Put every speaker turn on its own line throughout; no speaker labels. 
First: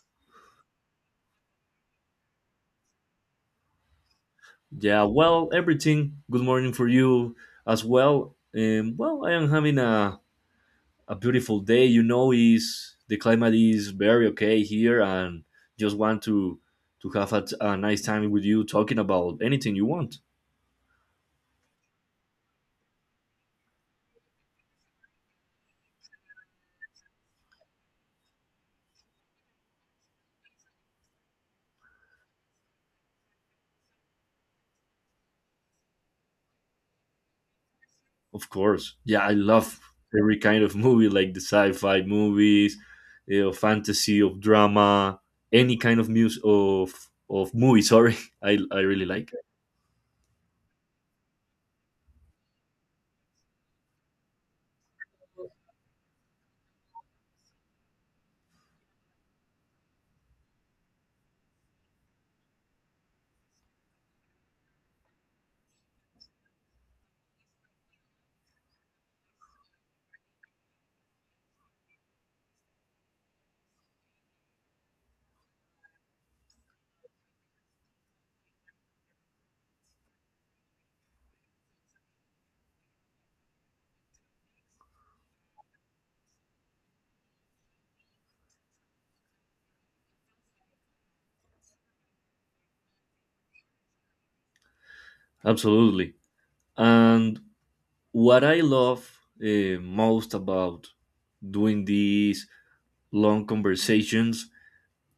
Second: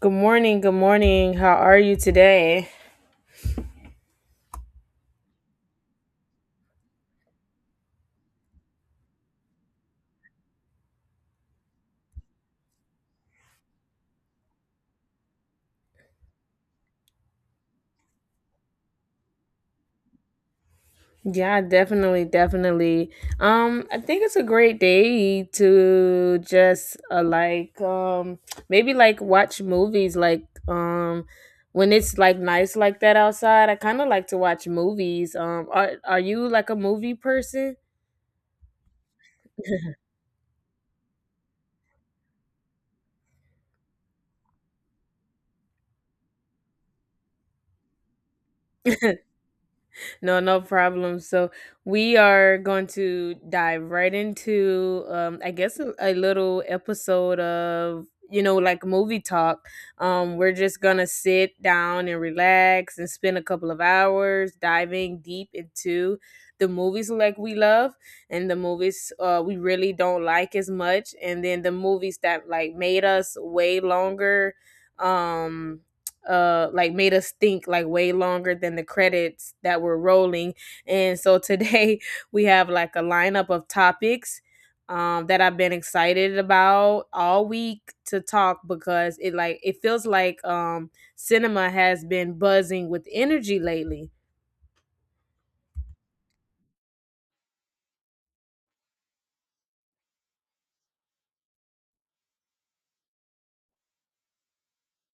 Good morning, good morning. How are you today?
Yeah, well, everything. Good morning for you as well. Well, I am having a beautiful day. You know, is the climate is very okay here, and just want to have a, a nice time with you, talking about anything you want.
Yeah, definitely, definitely. I think it's a great day to just maybe like watch movies like when it's like nice like that outside. I kind of like to watch movies. Are you like a movie person?
Of course. Yeah, I love every kind of movie, like the sci-fi movies, of fantasy, of drama, any kind of music of movie. Sorry, I really like it.
No, no problem. So we are going to dive right into, I guess, a little episode of like movie talk. We're just gonna sit down and relax and spend a couple of hours diving deep into the movies like we love, and the movies we really don't like as much, and then the movies that like made us way longer. Um, like made us think like way longer than the credits that were rolling, and so today we have like a lineup of topics that I've been excited about all week to talk because it like it feels like cinema has been buzzing with energy lately.
Absolutely. And what I love most about doing these long conversations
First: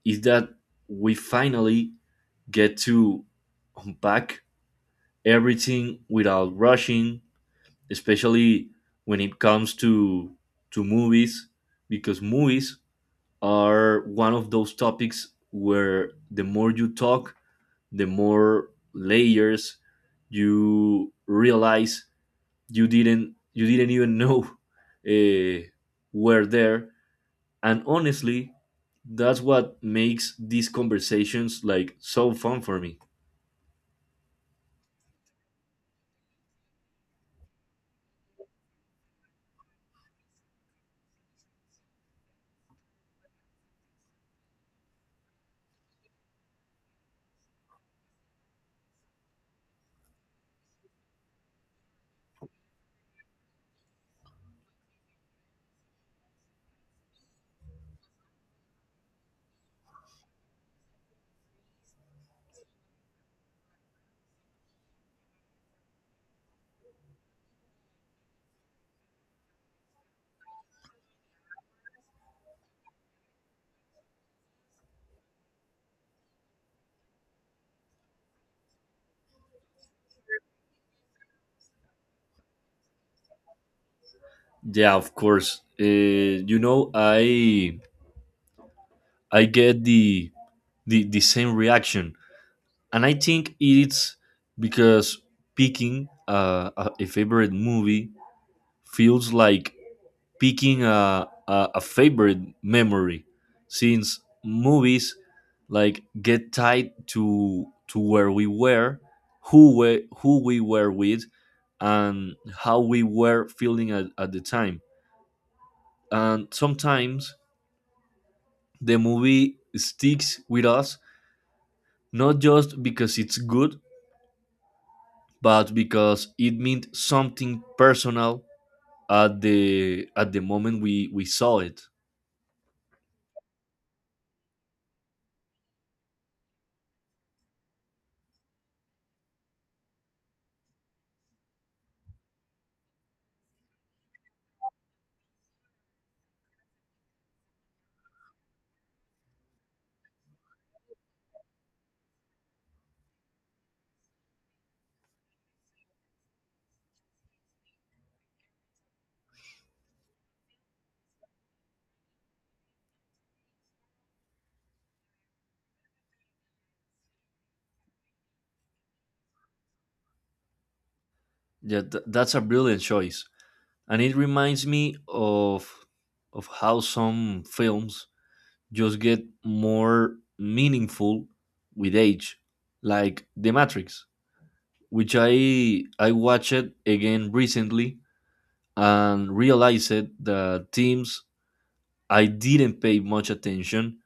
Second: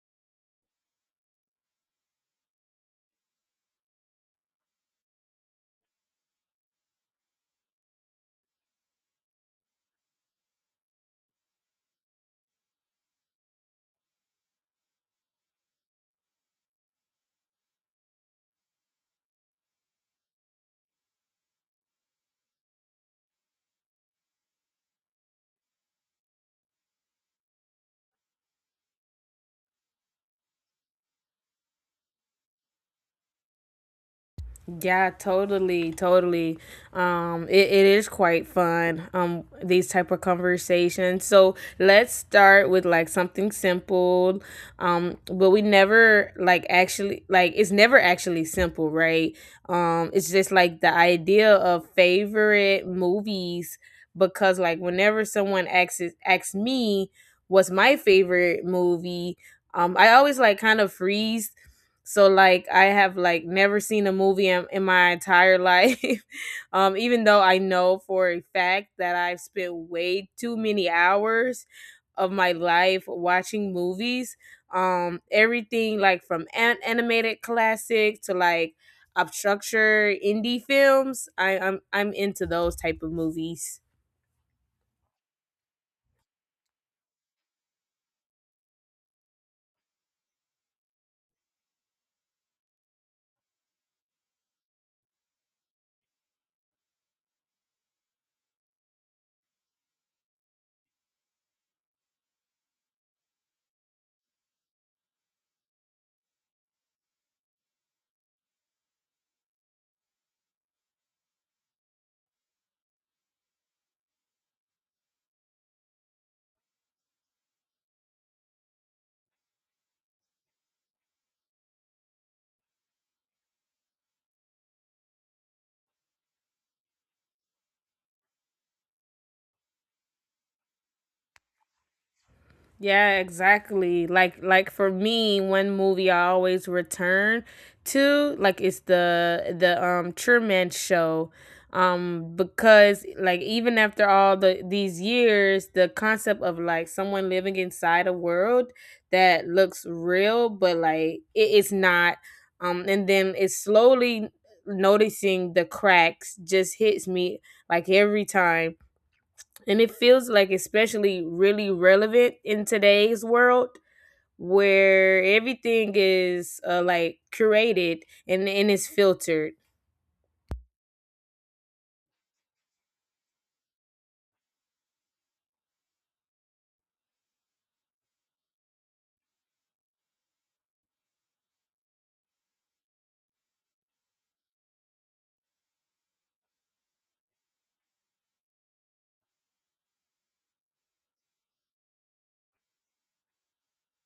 is that we finally get to unpack everything without rushing, especially when it comes to movies, because movies are one of those topics where the more you talk, the more layers you realize you didn't even know uh, were there. And honestly, that's what makes these conversations like so fun for me.
Yeah, totally, totally. It is quite fun. These type of conversations. So let's start with like something simple. But we never like it's never actually simple, right? It's just like the idea of favorite movies because like whenever someone asks me what's my favorite movie, I always like kind of freeze, so like I have like never seen a movie in my entire life. Even though I know for a fact that I've spent way too many hours of my life watching movies. Um, everything like from animated classic to like obstructure indie films. I'm into those type of movies.
Yeah, of course. You know, I get the same reaction, and I think it's because picking a favorite movie feels like picking a favorite memory, since movies like get tied to where we were, who we were with, and how we were feeling at the time. And sometimes the movie sticks with us not just because it's good, but because it meant something personal at the moment we saw it.
Yeah, exactly. Like for me, one movie I always return to like it's the Truman Show, because like even after all the these years, the concept of like someone living inside a world that looks real but like it is not, and then it's slowly noticing the cracks just hits me like every time, and it feels like especially really relevant in today's world where everything is like curated and it's filtered.
Yeah, that's a brilliant choice, and it reminds me of how some films just get more meaningful with age, like The Matrix, which I watched it again recently and realized that themes I didn't pay much attention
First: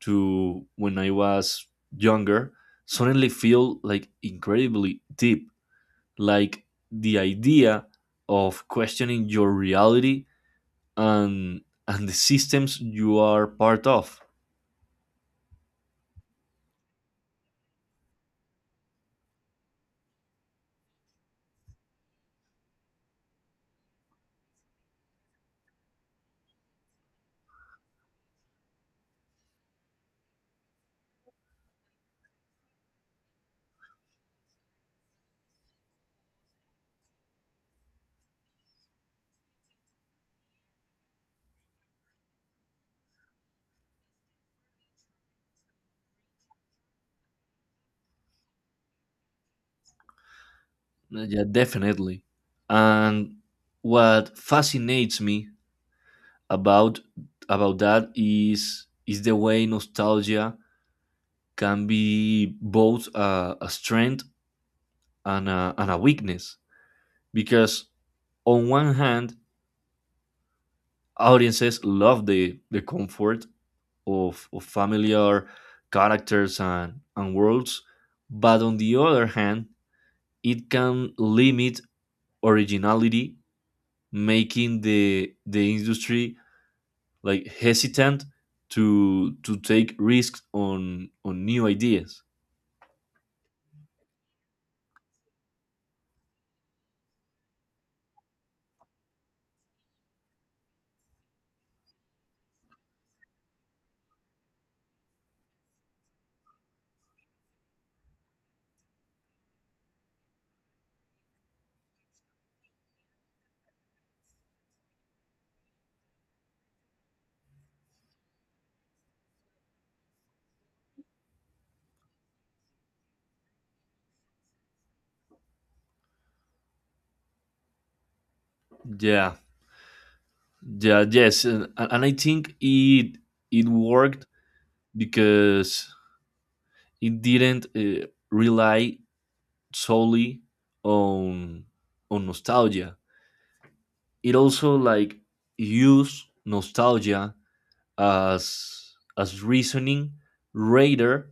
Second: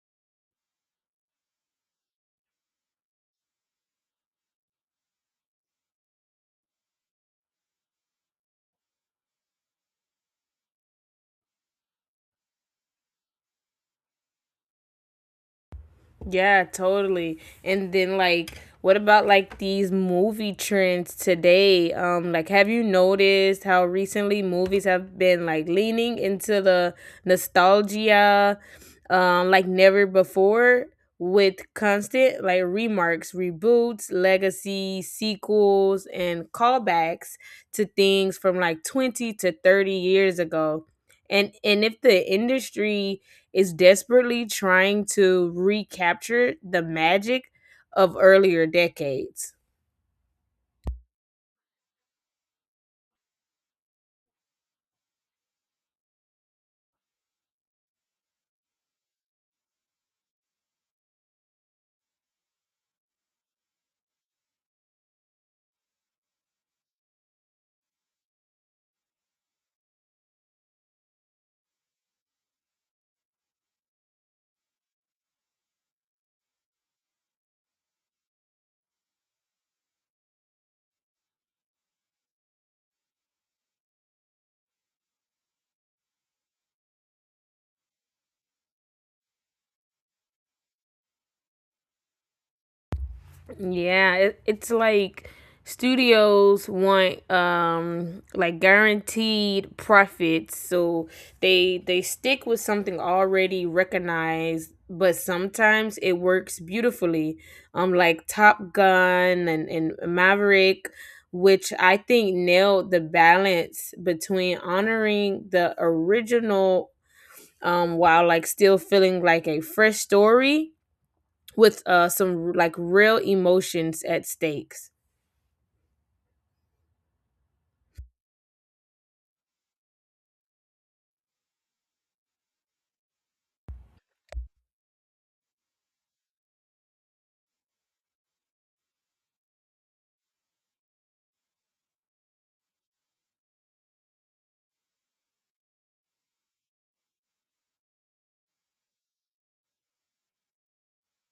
to when I was younger suddenly feel like incredibly deep. Like the idea of questioning your reality and and the systems you are part of.
Yeah, totally. And then like what about like these movie trends today? Um, like have you noticed how recently movies have been like leaning into the nostalgia like never before, with constant like remarks, reboots, legacy, sequels and callbacks to things from like 20 to 30 years ago. And if the industry is desperately trying to recapture the magic of earlier decades.
Yeah, definitely. And what fascinates me about about that is the way nostalgia can be both a strength and a weakness, because on one hand, audiences love the comfort of familiar characters and worlds, but on the other hand, it can limit originality, making the industry like hesitant to take risks on new ideas.
Yeah, it's like studios want like guaranteed profits, so they stick with something already recognized, but sometimes it works beautifully. Um, like Top Gun and Maverick, which I think nailed the balance between honoring the original while like still feeling like a fresh story with some like real emotions at stakes.
Yeah, yeah, yes, and I think it worked because it didn't rely solely on on nostalgia. It also like use nostalgia as reasoning rather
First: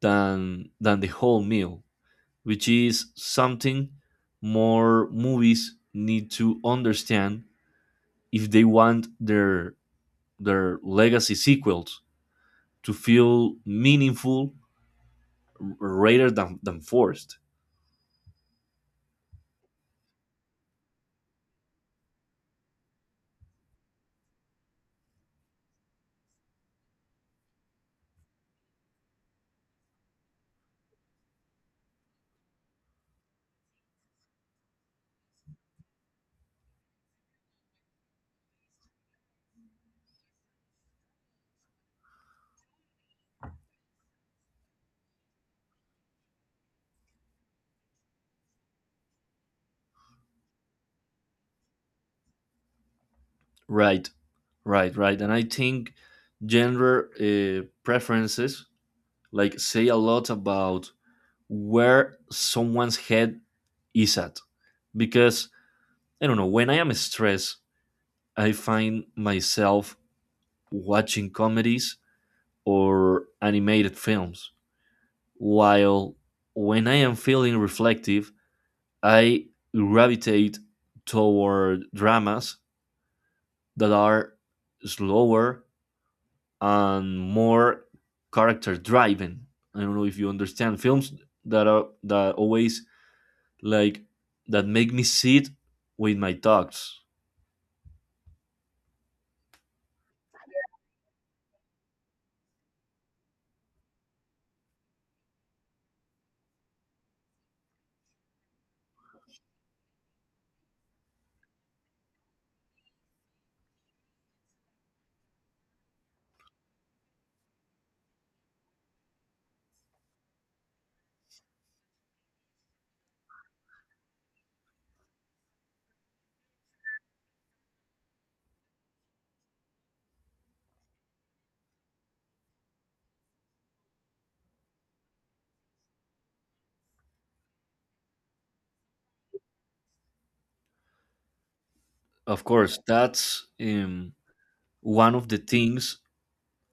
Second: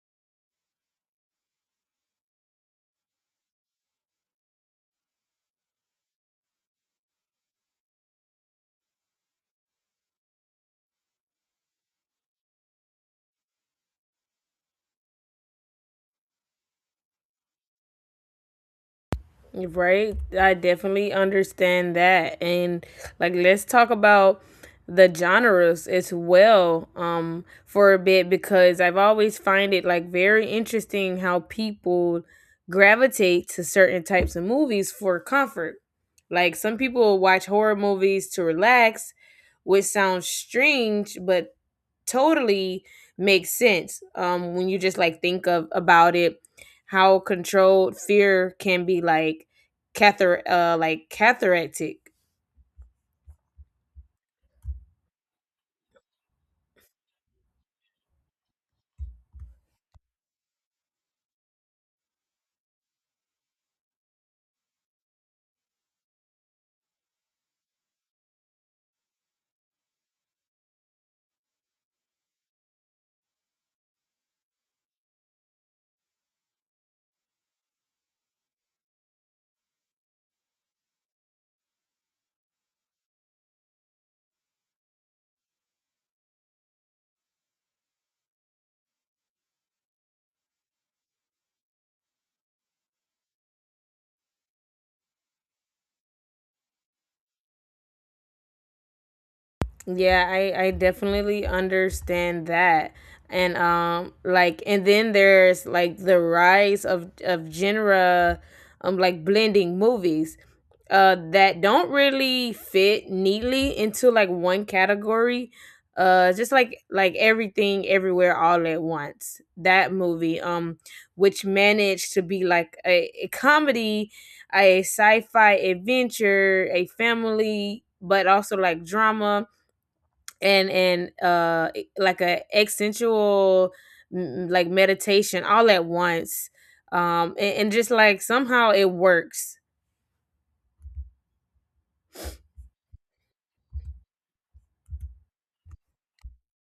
than the whole meal, which is something more movies need to understand if they want their legacy sequels to feel meaningful, rather than forced.
Right? I definitely understand that. And like, let's talk about the genres as well for a bit, because I've always find it like very interesting how people gravitate to certain types of movies for comfort. Like some people watch horror movies to relax, which sounds strange, but totally makes sense when you just like think of about it how controlled fear can be like cather like cathartic.
Right, right, right. And I think gender preferences like say a lot about where someone's head is at, because I don't know, when I am stressed I find myself watching comedies or animated films, while when I am feeling reflective I gravitate toward dramas that are slower and more character driven. I don't know if you understand films that are that always like that make me sit with my thoughts.
Yeah, I definitely understand that. And like and then there's like the rise of genre like blending movies that don't really fit neatly into like one category. Just like everything everywhere all at once. That movie which managed to be like a comedy, a sci-fi adventure, a family but also like drama and like a existential like meditation all at once and just like somehow it works.
Of course, that's one of the things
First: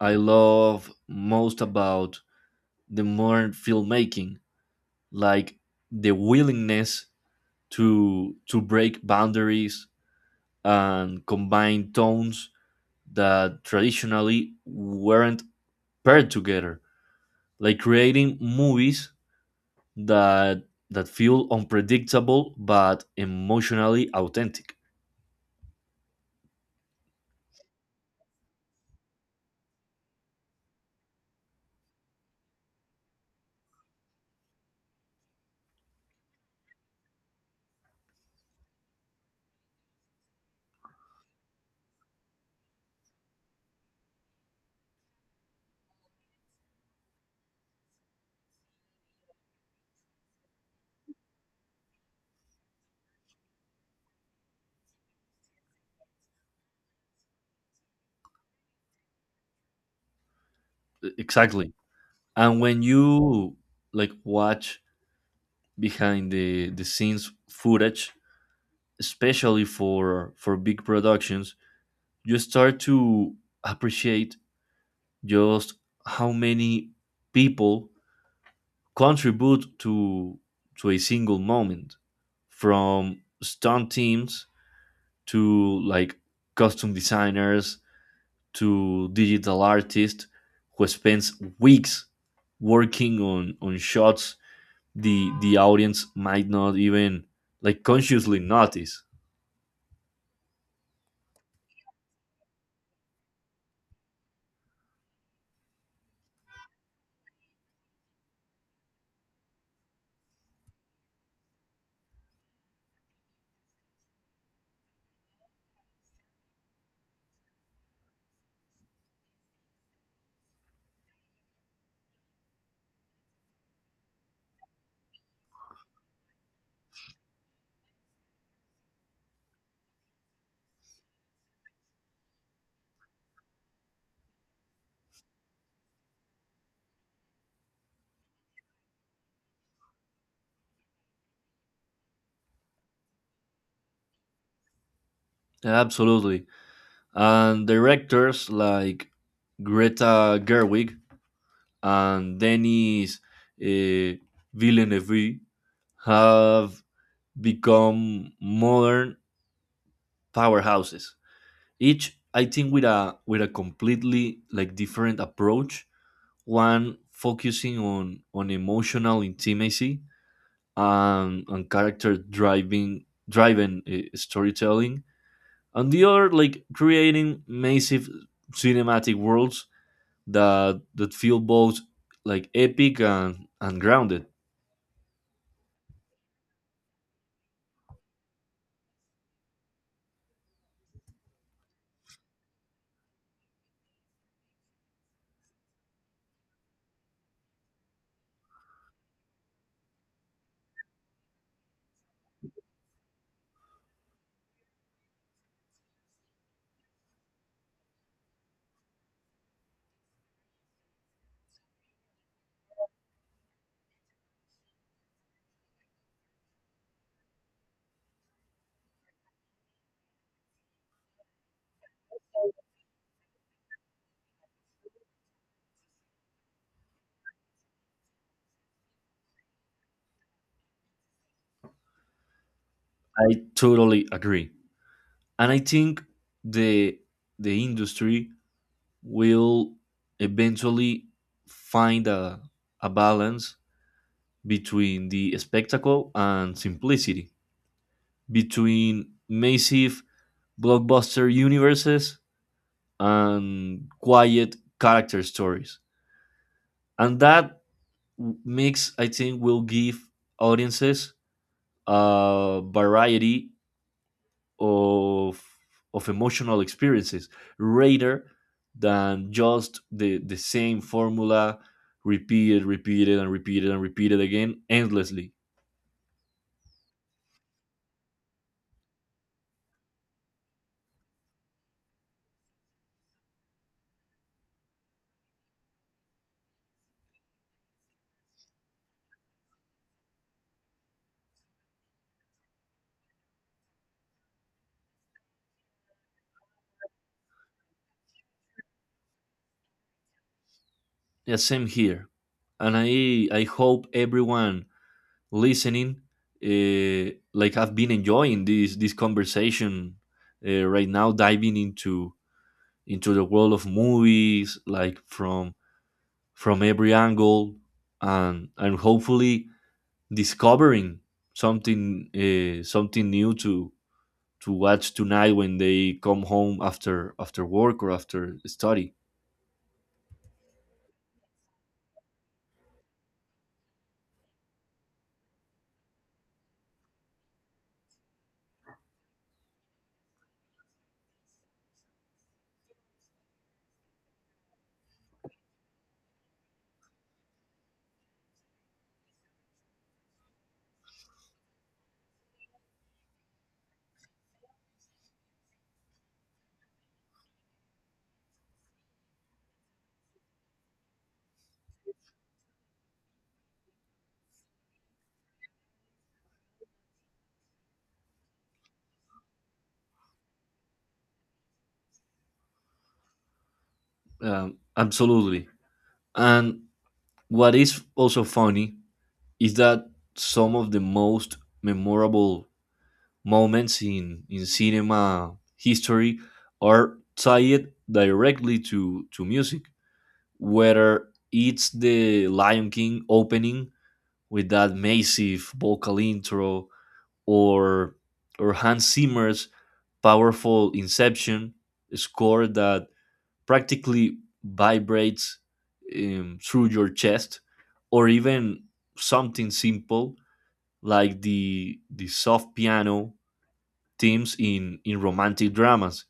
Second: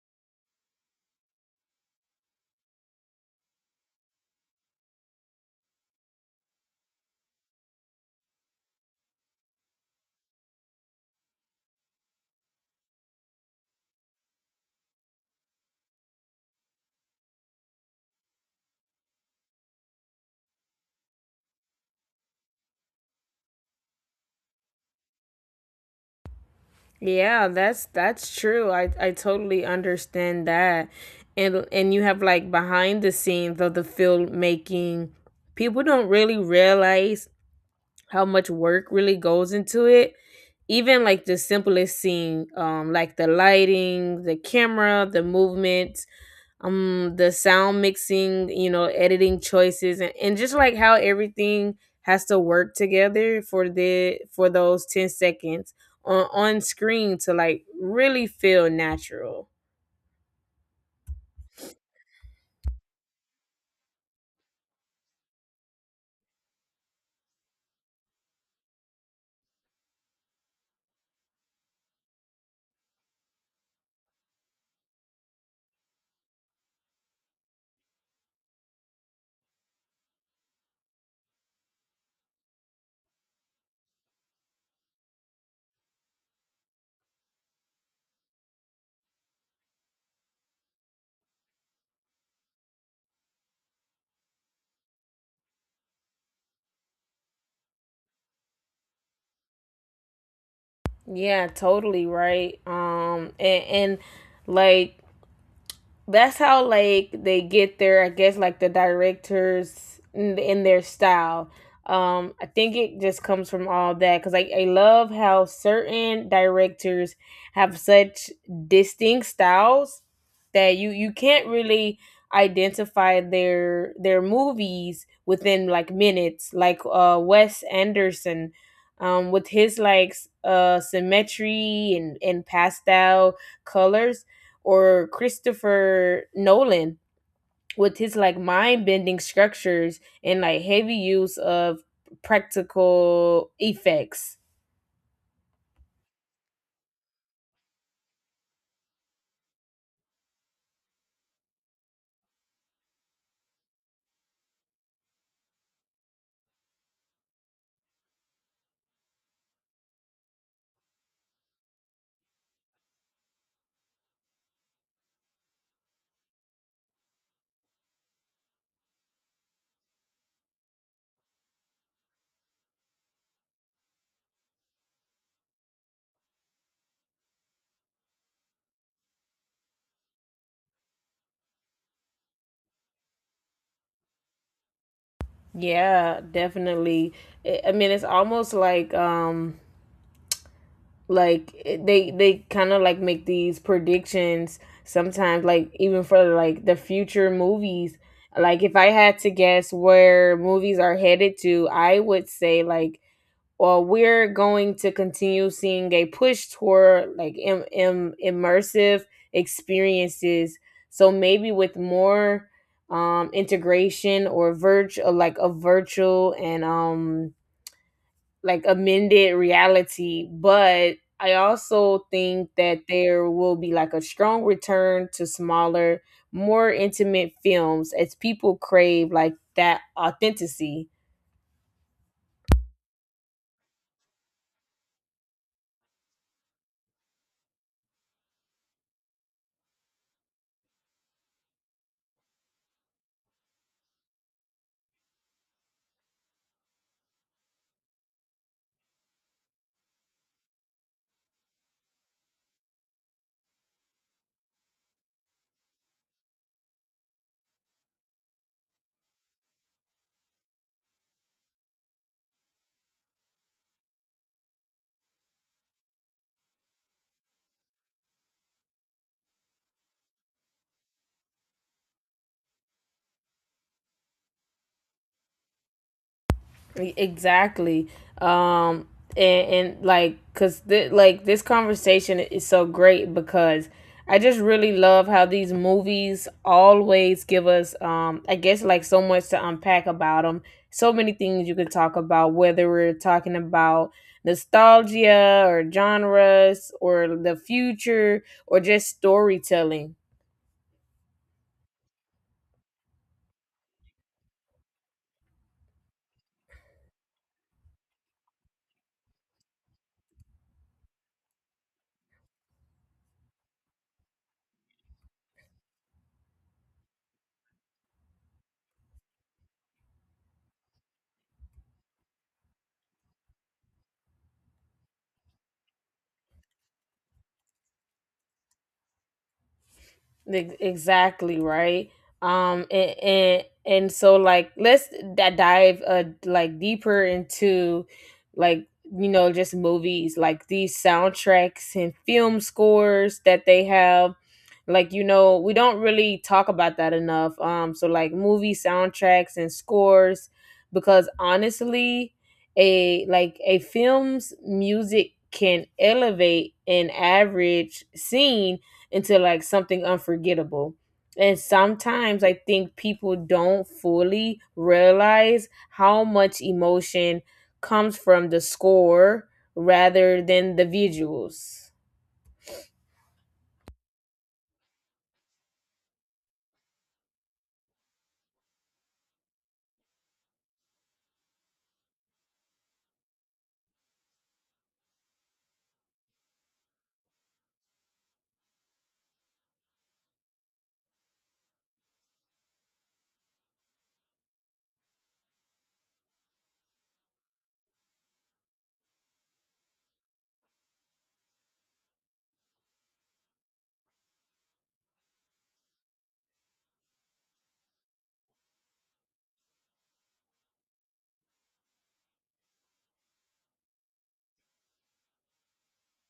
I love most about the modern filmmaking, like the willingness to break boundaries and combine tones that traditionally weren't paired together, like creating movies that that feel unpredictable but emotionally authentic.
Yeah, that's true, I totally understand that. And you have like behind the scenes of the filmmaking, people don't really realize how much work really goes into it, even like the simplest scene like the lighting, the camera, the movement, the sound mixing, you know, editing choices, and just like how everything has to work together for the for those 10 seconds on screen to like really feel natural.
E- exactly. And when you like watch behind the scenes footage, especially for big productions, you start to appreciate just how many people contribute to a single moment, from stunt teams to like costume designers to digital artists who spends weeks working on shots the audience might not even like consciously notice.
Yeah, totally right. Um, and like that's how like they get their, I guess like the directors in their style um, I think it just comes from all that because I love how certain directors have such distinct styles that you can't really identify their movies within like minutes, like Wes Anderson with his like symmetry and pastel colors, or Christopher Nolan with his like mind bending structures and like heavy use of practical effects.
Absolutely. And directors like Greta Gerwig and Denis uh, Villeneuve have become modern powerhouses, each I think with a completely like different approach, one focusing on emotional intimacy and character driving driven storytelling, and the other like creating massive cinematic worlds that that feel both like epic and grounded.
Yeah, definitely. I mean, it's almost like they kind of like make these predictions sometimes like even for like the future movies. Like if I had to guess where movies are headed to, I would say like well, we're going to continue seeing a push toward like immersive experiences. So maybe with more integration or virtual, like a virtual and like amended reality. But I also think that there will be like a strong return to smaller, more intimate films as people crave like that authenticity.
I totally agree, and I think the the industry will eventually find a balance between the spectacle and simplicity, between massive blockbuster universes and quiet character stories. And that mix, I think, will give audiences a variety of, of emotional experiences rather than just the same formula repeated, repeated, and repeated, and repeated again endlessly.
E- exactly. Um, and like, cause like this conversation is so great because I just really love how these movies always give us, I guess, like so much to unpack about them. So many things you could talk about, whether we're talking about nostalgia or genres or the future or just storytelling.
Yeah, same here. And I hope everyone listening. Like I've been enjoying this conversation right now, diving into the world of movies, like from every angle, and hopefully discovering something new to watch tonight when they come home after work or after study.
Ex- exactly right, and and so like let's dive like deeper into like you know just movies like these soundtracks and film scores that they have, like you know we don't really talk about that enough um, so like movie soundtracks and scores because honestly a like a film's music can elevate an average scene into like something unforgettable. And sometimes I think people don't fully realize how much emotion comes from the score rather than the visuals.
Absolutely. And what is also funny is that some of the most memorable moments in cinema history are tied directly to music, whether it's the Lion King opening with that massive vocal intro or or Hans Zimmer's powerful Inception score that practically vibrates through your chest, or even something simple like the soft piano themes in romantic dramas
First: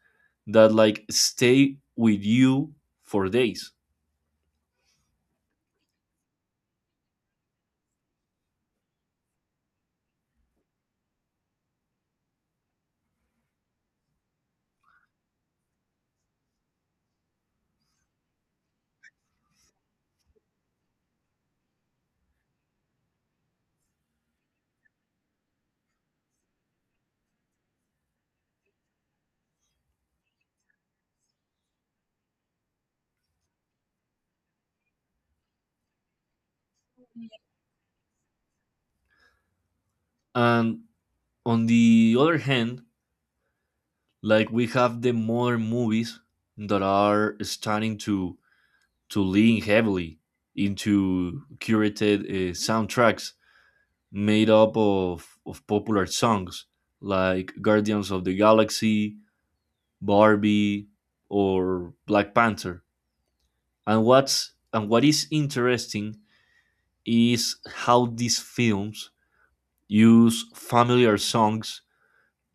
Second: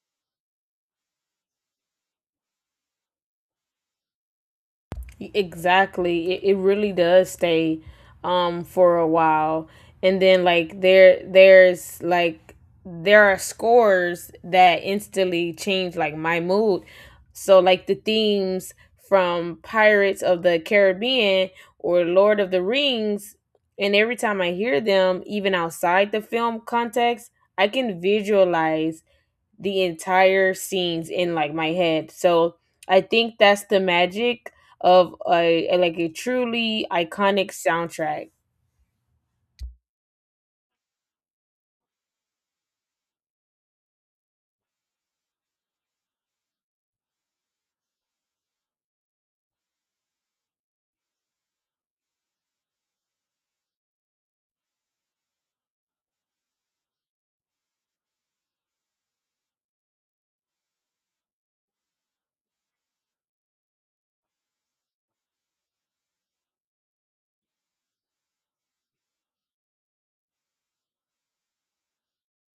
that like stay with you for days.
Exactly. It really does stay for a while. And then like there there's like there are scores that instantly change like my mood. So like the themes from Pirates of the Caribbean or Lord of the Rings, and every time I hear them even outside the film context, I can visualize the entire scenes in like my head. So I think that's the magic of a truly iconic soundtrack.
And on the other hand, like we have the modern movies that are starting to lean heavily into curated soundtracks made up of popular songs, like Guardians of the Galaxy, Barbie or Black Panther. And what is interesting is how these films use familiar songs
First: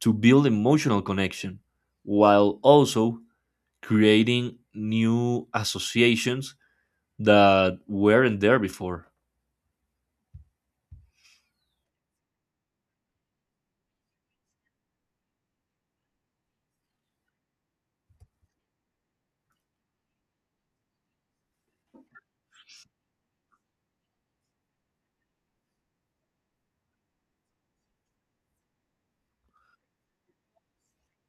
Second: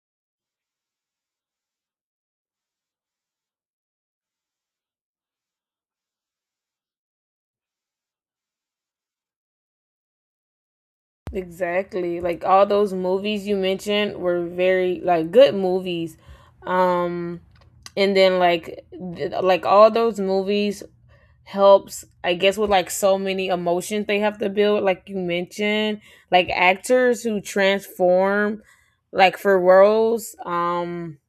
to build emotional connection while also creating new associations that weren't there before.
Exactly. Like all those movies you mentioned were very like good movies. Um, and then like like all those movies helps I guess with like so many emotions they have to build like you mentioned, like actors who transform like for roles. Um,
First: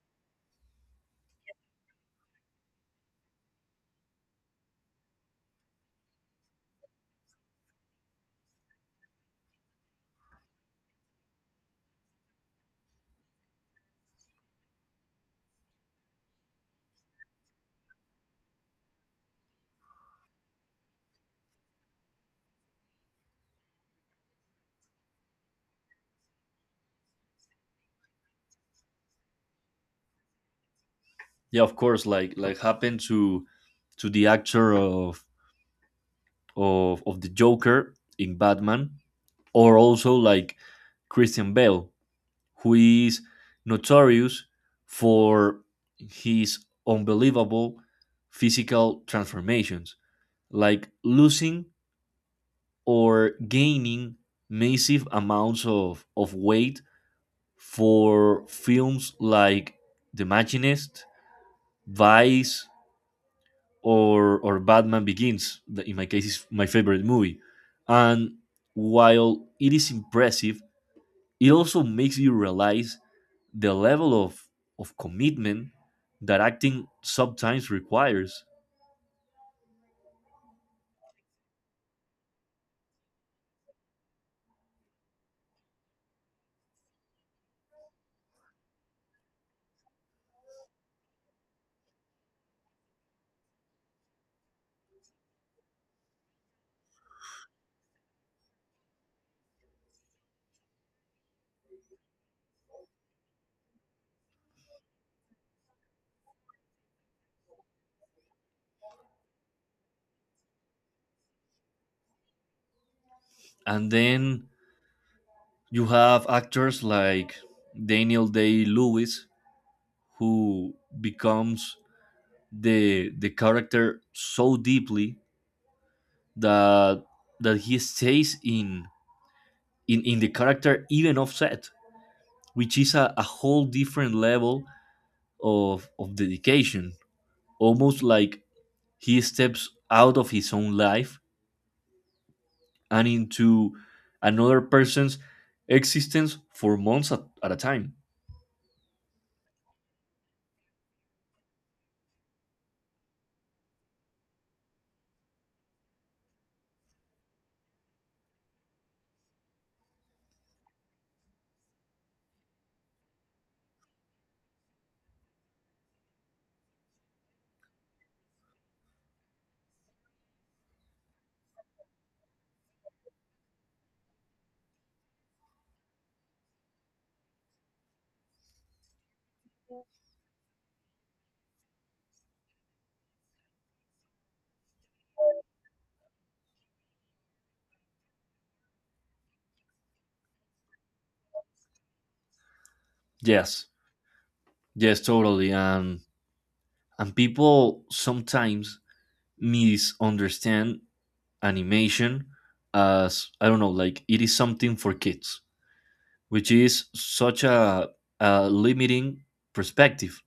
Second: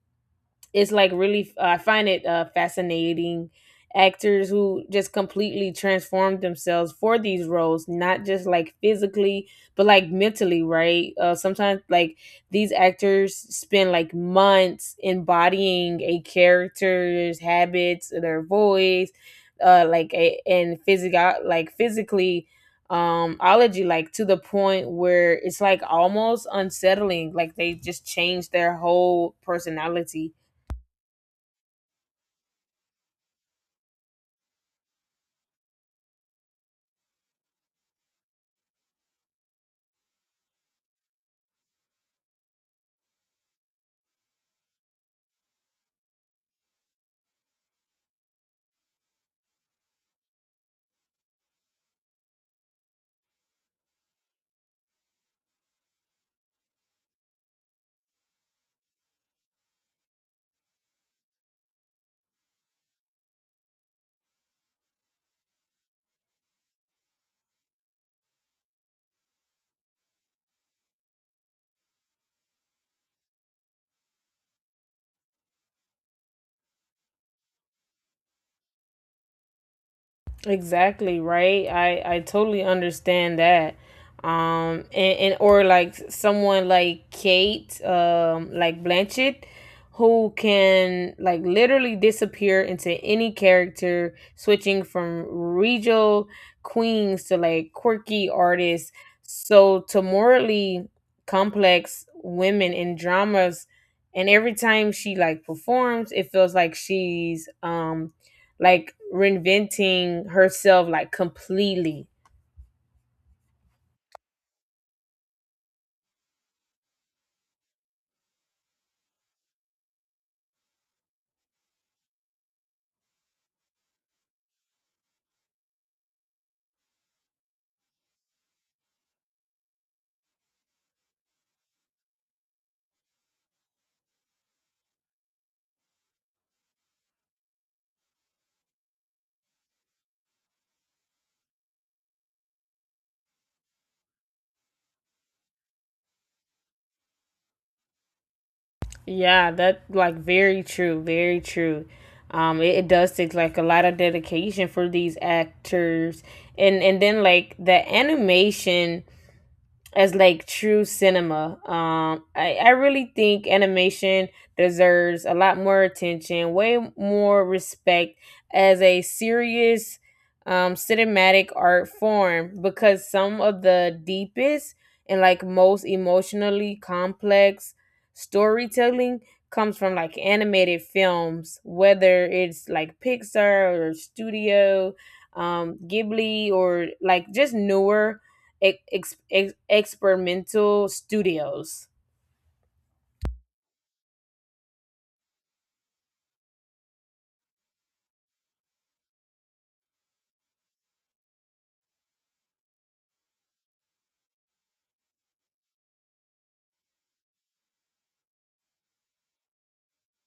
it's like really I find it fascinating, actors who just completely transformed themselves for these roles not just like physically but like mentally, right? Uh, sometimes like these actors spend like months embodying a character's habits, their voice, and physical like physically ology, like to the point where it's like almost unsettling like they just change their whole personality.
Yeah, of course, like happened to the actor of the Joker in Batman, or also like Christian Bale, who is notorious for his unbelievable physical transformations, like losing or gaining massive amounts of weight for films like The Machinist, Vice, or Batman Begins. That in my case, is my favorite movie. And while it is impressive, it also makes you realize the level of commitment that acting sometimes requires.
Exactly, right? I totally understand that. Um, and or like someone like Kate, like Blanchett, who can like literally disappear into any character, switching from regal queens to like quirky artists so to morally complex women in dramas, and every time she like performs it feels like she's like reinventing herself like completely.
And then you have actors like Daniel Day Lewis, who becomes the character so deeply that that he stays in the character even offset, which is a whole different level of dedication, almost like he steps out of his own life and into another person's existence for months at a time.
Yeah, that like very true, very true. It does take like a lot of dedication for these actors, and then like the animation as like true cinema. I really think animation deserves a lot more attention, way more respect as a serious cinematic art form because some of the deepest and like most emotionally complex storytelling comes from like animated films, whether it's like Pixar or Studio Ghibli or like just newer experimental studios.
Yes, yes, totally. And people sometimes misunderstand animation as, I don't know, like it is something for kids, which is such a limiting perspective,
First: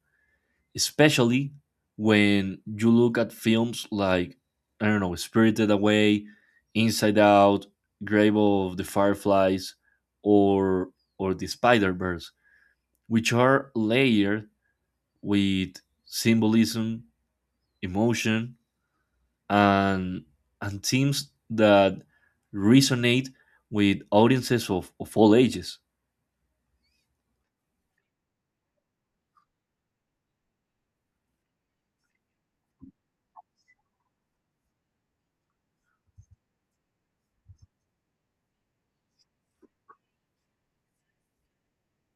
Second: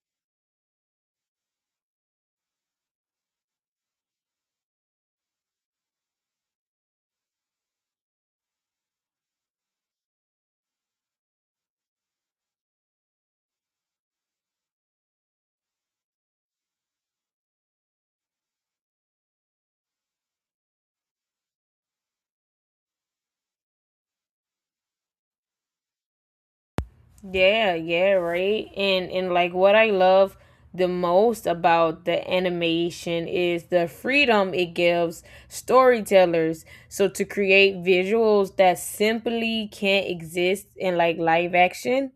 especially when you look at films like, I don't know, Spirited Away, Inside Out, Grave of the Fireflies, or or the Spider Verse, which are layered with symbolism, emotion, and and themes that resonate with audiences of all ages.
Yeah, yeah, right. And like what I love the most about the animation is the freedom it gives storytellers so to create visuals that simply can't exist in like live action.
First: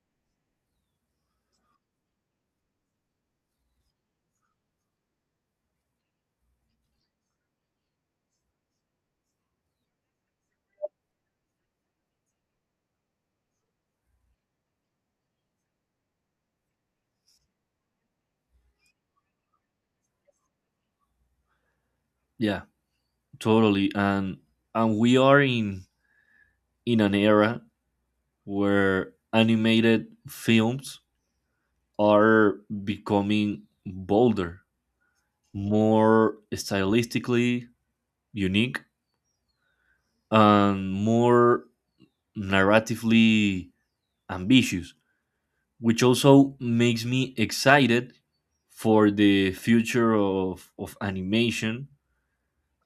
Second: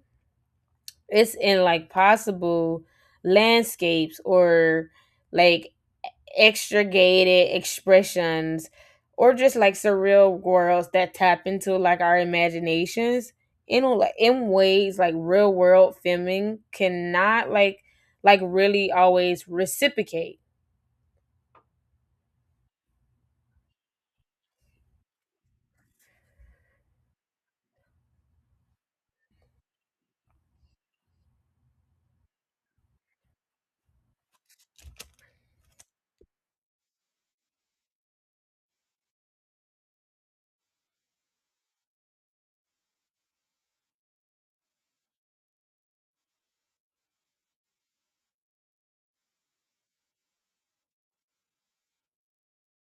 It's in like possible landscapes or like extricated expressions or just like surreal worlds that tap into like our imaginations in like in ways like real world filming cannot like really always reciprocate.
Yeah, totally. And we are in an era where animated films are becoming bolder, more stylistically unique, and more narratively ambitious, which also makes me excited for the future of animation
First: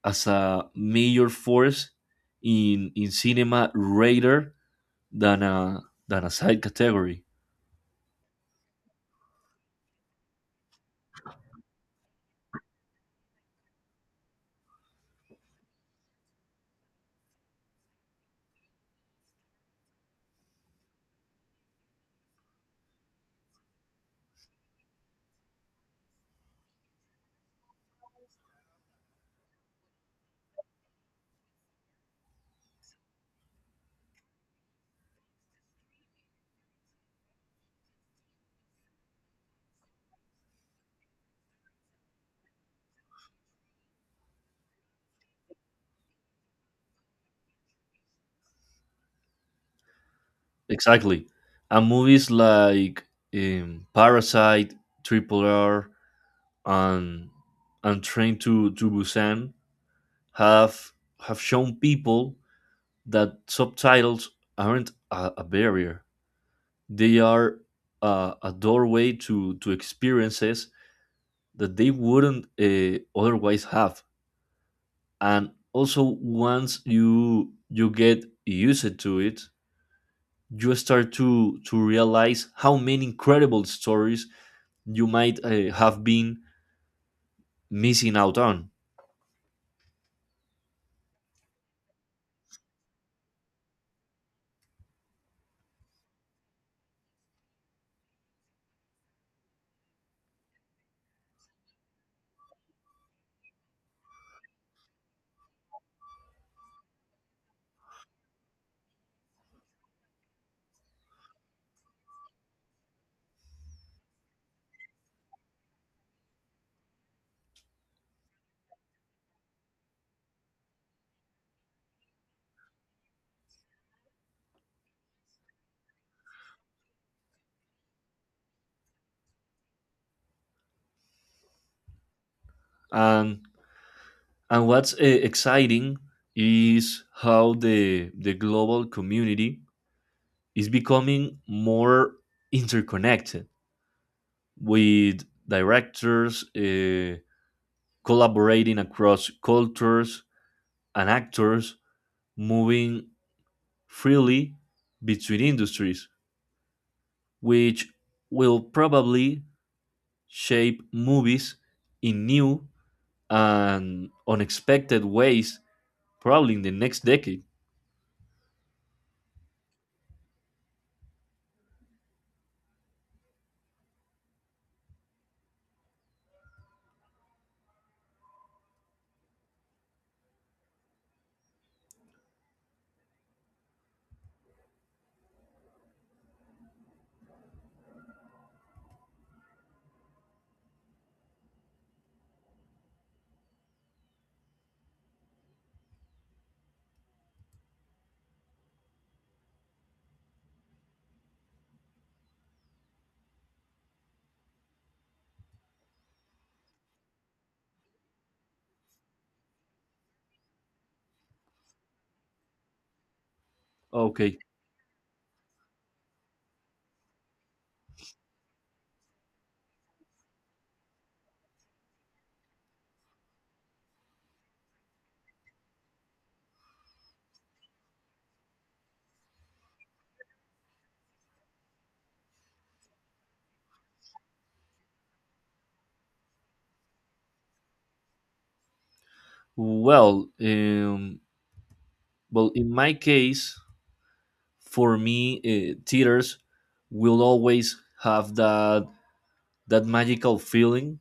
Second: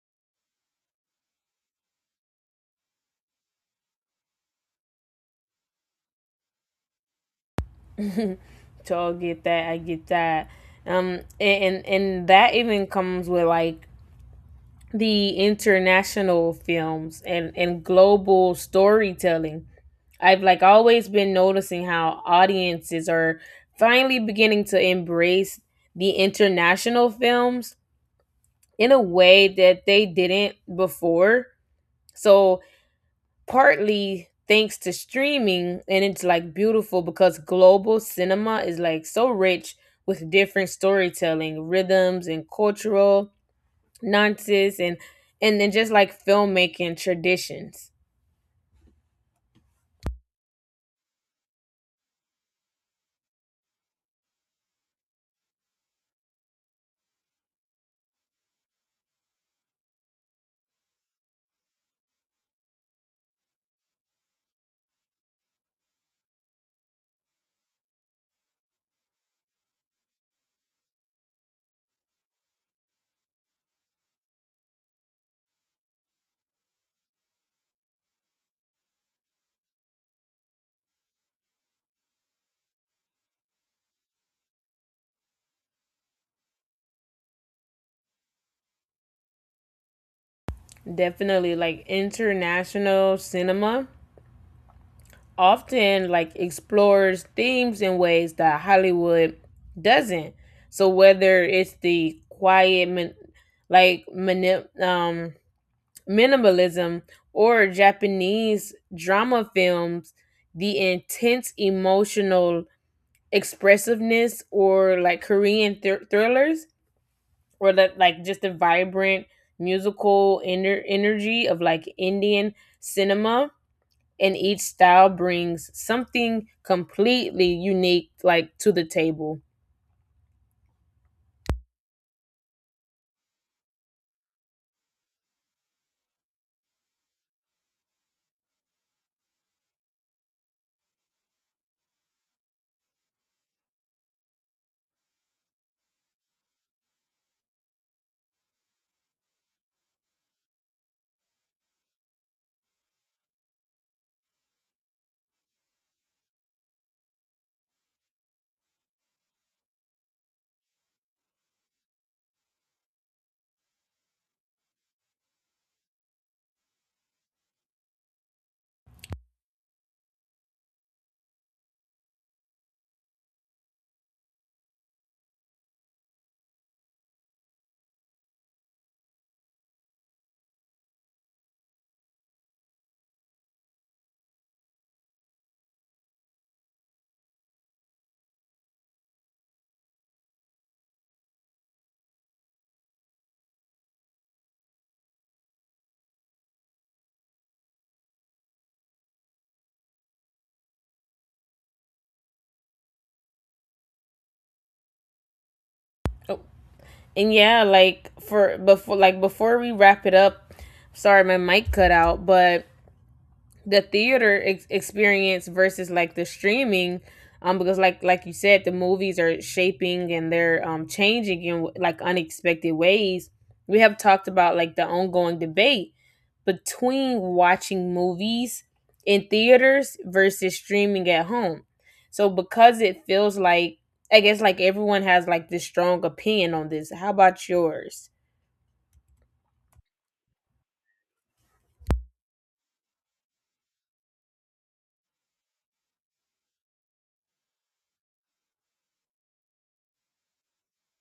as a major force in cinema rather than a side category.
So I get that, I get that. And that even comes with like the international films and global storytelling. I've like always been noticing how audiences are finally beginning to embrace the international films in a way that they didn't before. So, partly thanks to streaming, and it's like beautiful because global cinema is like so rich with different storytelling, rhythms, and cultural nuances, and then just like filmmaking traditions.
Exactly. And movies like Parasite, Triple R, and and Train to Busan have have shown people that subtitles aren't a barrier. They are a doorway to experiences that they wouldn't otherwise have. And also, once you you get used to it, you start to realize how many incredible stories you might have been missing out on.
Definitely, like, international cinema often like explores themes in ways that Hollywood doesn't. So whether it's the quiet like mini- um minimalism or Japanese drama films, the intense emotional expressiveness, or like Korean thrillers, or that like just the vibrant musical inner energy of like Indian cinema, and each style brings something completely unique, like, to the table
And and what's exciting is how the global community is becoming more interconnected, with directors collaborating across cultures and actors moving freely between industries, which will probably shape movies in new and unexpected ways, probably in the next decade.
oh. And yeah, like for before we wrap it up, sorry my mic cut out, but the
Okay.
theater experience versus like the streaming, because like you said, the movies are shaping and they're changing in like unexpected ways. We have talked about like the ongoing debate between watching movies in theaters versus streaming at home. So because it feels like, I guess like, everyone has like this strong opinion on this, how about yours?
Well, well, in my case, for me, theaters will always have that that magical feeling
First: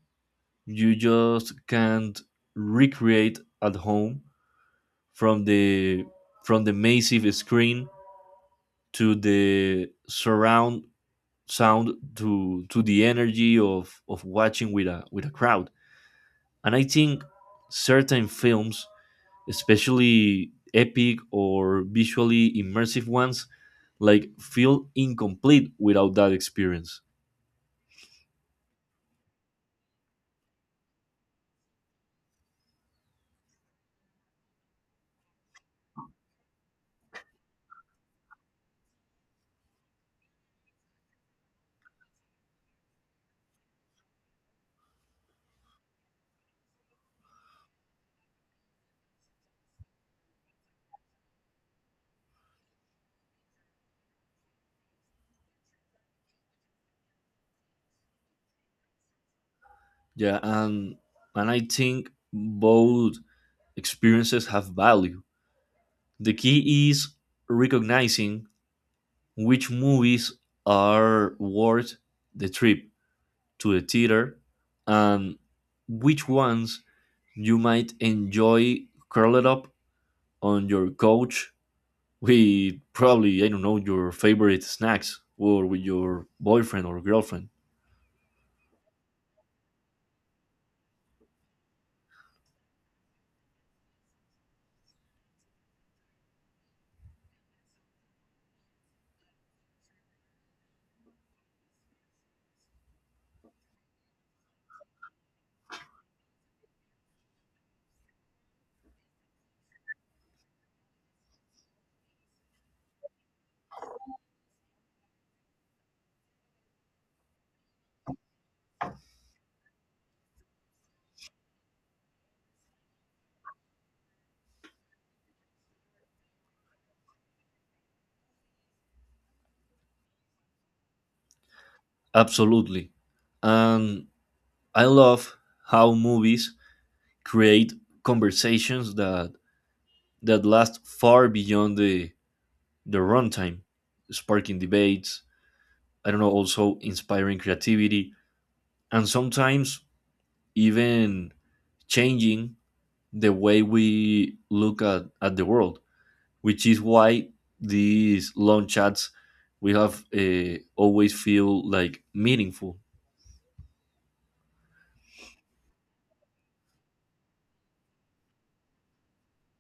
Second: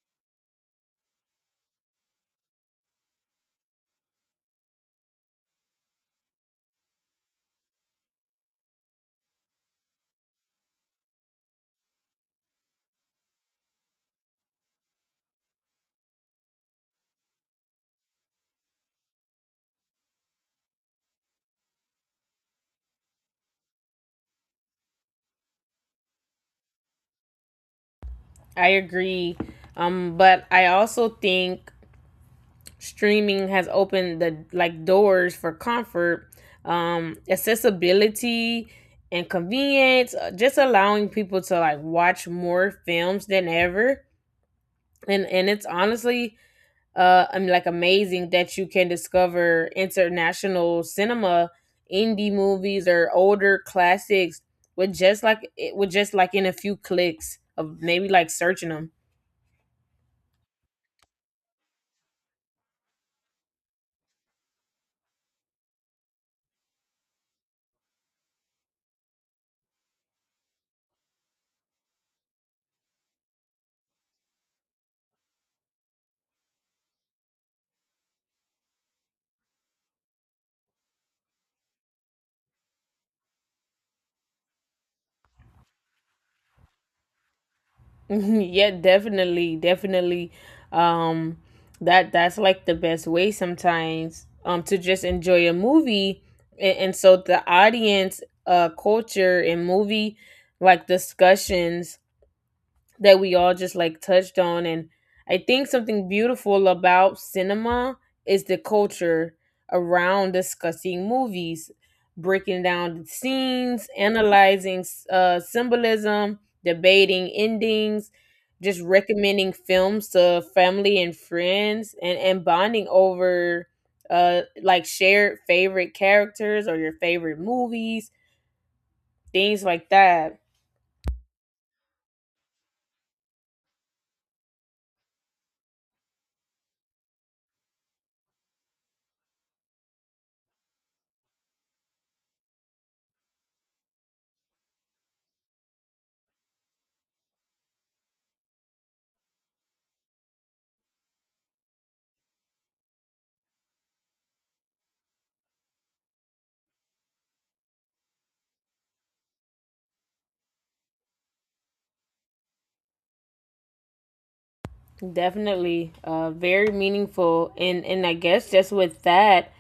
you just can't recreate at home, from the massive screen to the surround sound to the energy of watching with a crowd. And I think certain films, especially epic or visually immersive ones, like feel incomplete without that experience.
I agree. But I also think streaming has opened the like doors for comfort, accessibility, and convenience, just allowing people to like watch more films than ever. And it's honestly, I'm like amazing that you can discover international cinema, indie movies, or older classics with just like in a few clicks of maybe like searching them.
Yeah, and I think both experiences have value. The key is recognizing which movies are worth the trip to the theater and which ones you might enjoy curled up on your couch with, probably, I don't know, your favorite snacks or with your boyfriend or girlfriend.
Mhm, yeah, definitely, definitely. um that's like the best way sometimes, to just enjoy a movie. And so the audience culture and movie like discussions that we all just like touched on, and I think something beautiful about cinema is the culture around discussing movies, breaking down the scenes, analyzing symbolism, debating endings, just recommending films to family and friends, and bonding over like shared favorite characters or your favorite movies, things like that.
Absolutely. And I love how movies create conversations that that last far beyond the runtime, sparking debates, I don't know, also inspiring creativity, and sometimes even changing the way we look at the world, which is why these long chats we have always feel like meaningful.
Definitely, very meaningful, and I guess just with that,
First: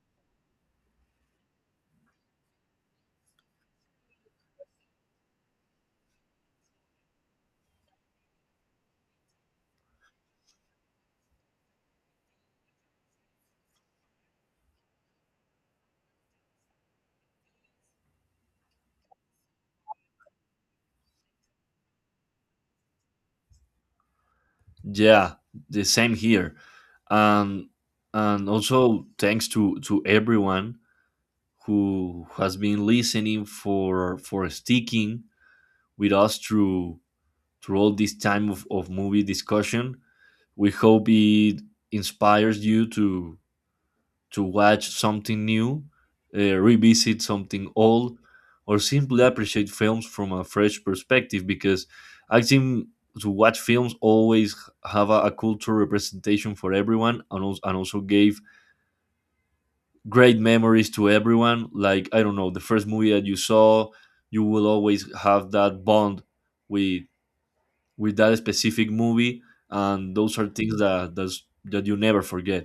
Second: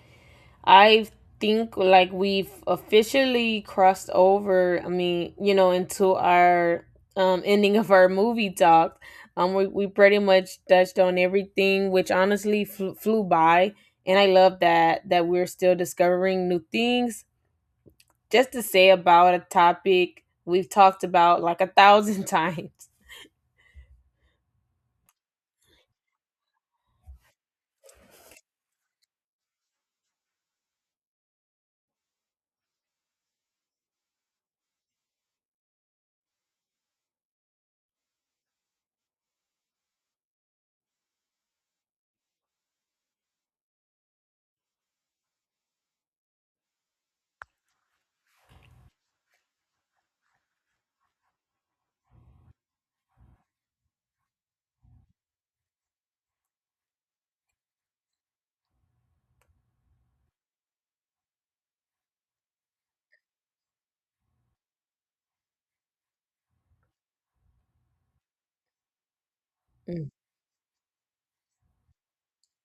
I think like we've officially crossed over. I mean, you know, into our ending of our movie talk. We pretty much touched on everything, which honestly flew by, and I love that we're still discovering new things. Just to say about a topic we've talked about like a thousand times.
Yeah, the same here, and and also thanks to everyone who has been listening for sticking with us through all this time of movie discussion. We hope it inspires you to watch something new, revisit something old, or simply appreciate films from a fresh perspective. Because I think to watch films always have a cultural representation for everyone, and also gave great memories to everyone. Like, I don't know, the first movie that you saw, you will always have that bond with with that specific movie,
Mhm.
and those are things that that's, that you never forget.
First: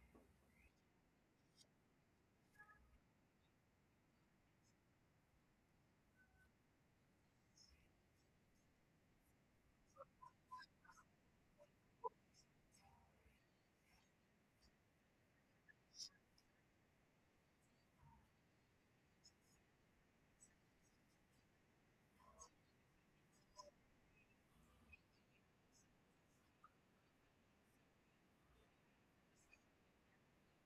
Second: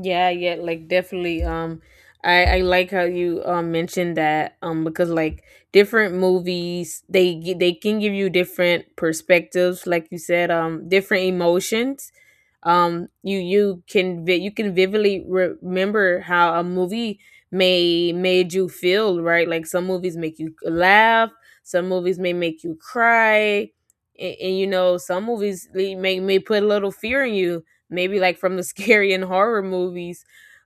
Yeah, yeah, like definitely. I like how you mentioned that. Because like different movies, they they can give you different perspectives, like you said. Different emotions. You can vividly remember how a movie may made you feel, right? Like some movies make you laugh, some movies may make you cry, and you know, some movies they may put a little fear in you, maybe like from the scary and horror movies.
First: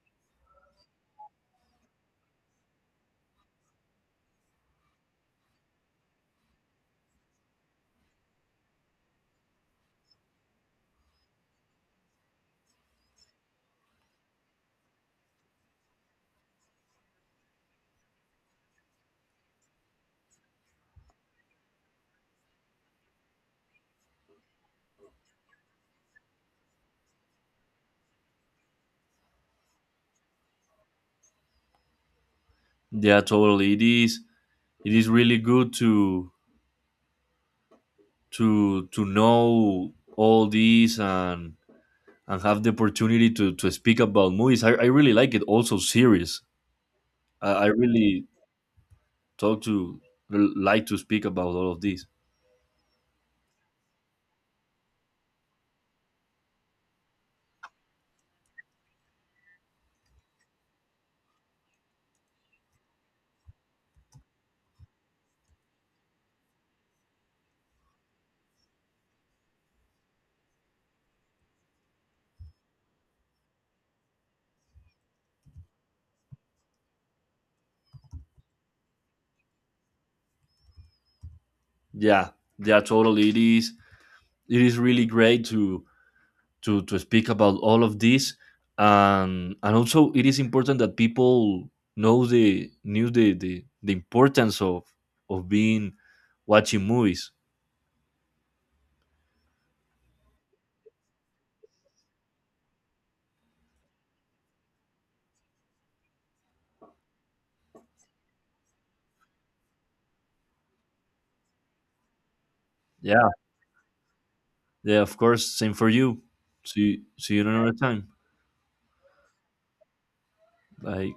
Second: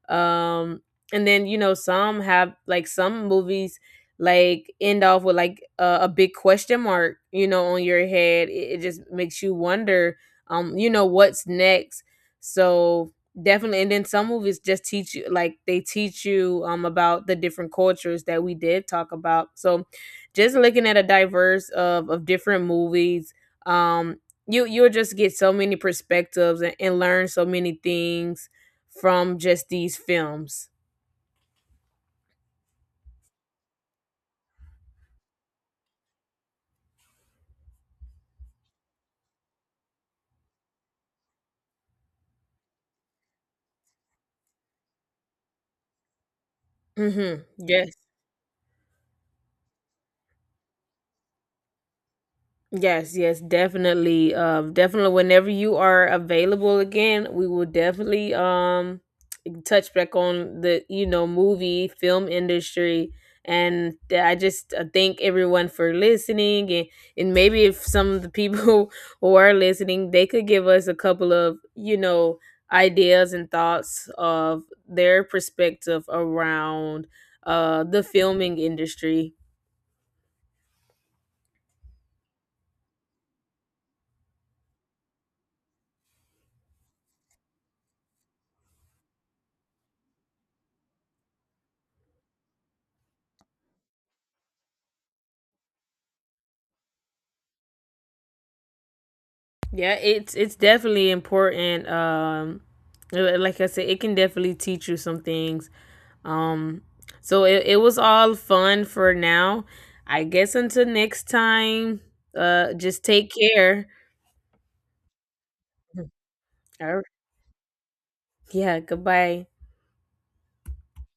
Um, and then you know, some movies like end off with like a big question mark, you know, on your head, it just makes you wonder, you know, what's next. So definitely. And then some movies just teach you about the different cultures that we did talk about. So just looking at a diverse of different movies, um, you you'll just get so many perspectives, and learn so many things from just these films.
Yeah, totally. It is it is really good to know all these, and have the opportunity to speak about movies. I really like it. Also series.
Mm-hmm.
I
Yes.
really talk to like to speak about all of these.
Yes, yes, definitely. Definitely, whenever you are available again, we will definitely touch back on the, you know, movie film industry. And I just, thank everyone for listening, and maybe if some of the people who are listening, they could give us a couple of, you know, ideas and thoughts of their perspective around the filming industry.
Yeah, yeah, totally. It is really great to speak about all of this, and also it is important that people know the knew the importance of being watching movies.
Yeah, it's definitely important. Like I said, it can definitely teach you some things. Um, so it was all fun for now. I guess until next time, just
Yeah.
take care.
Yeah, of course. Same for you.
All
See,
right.
see you another time.
Yeah, goodbye.
Bye.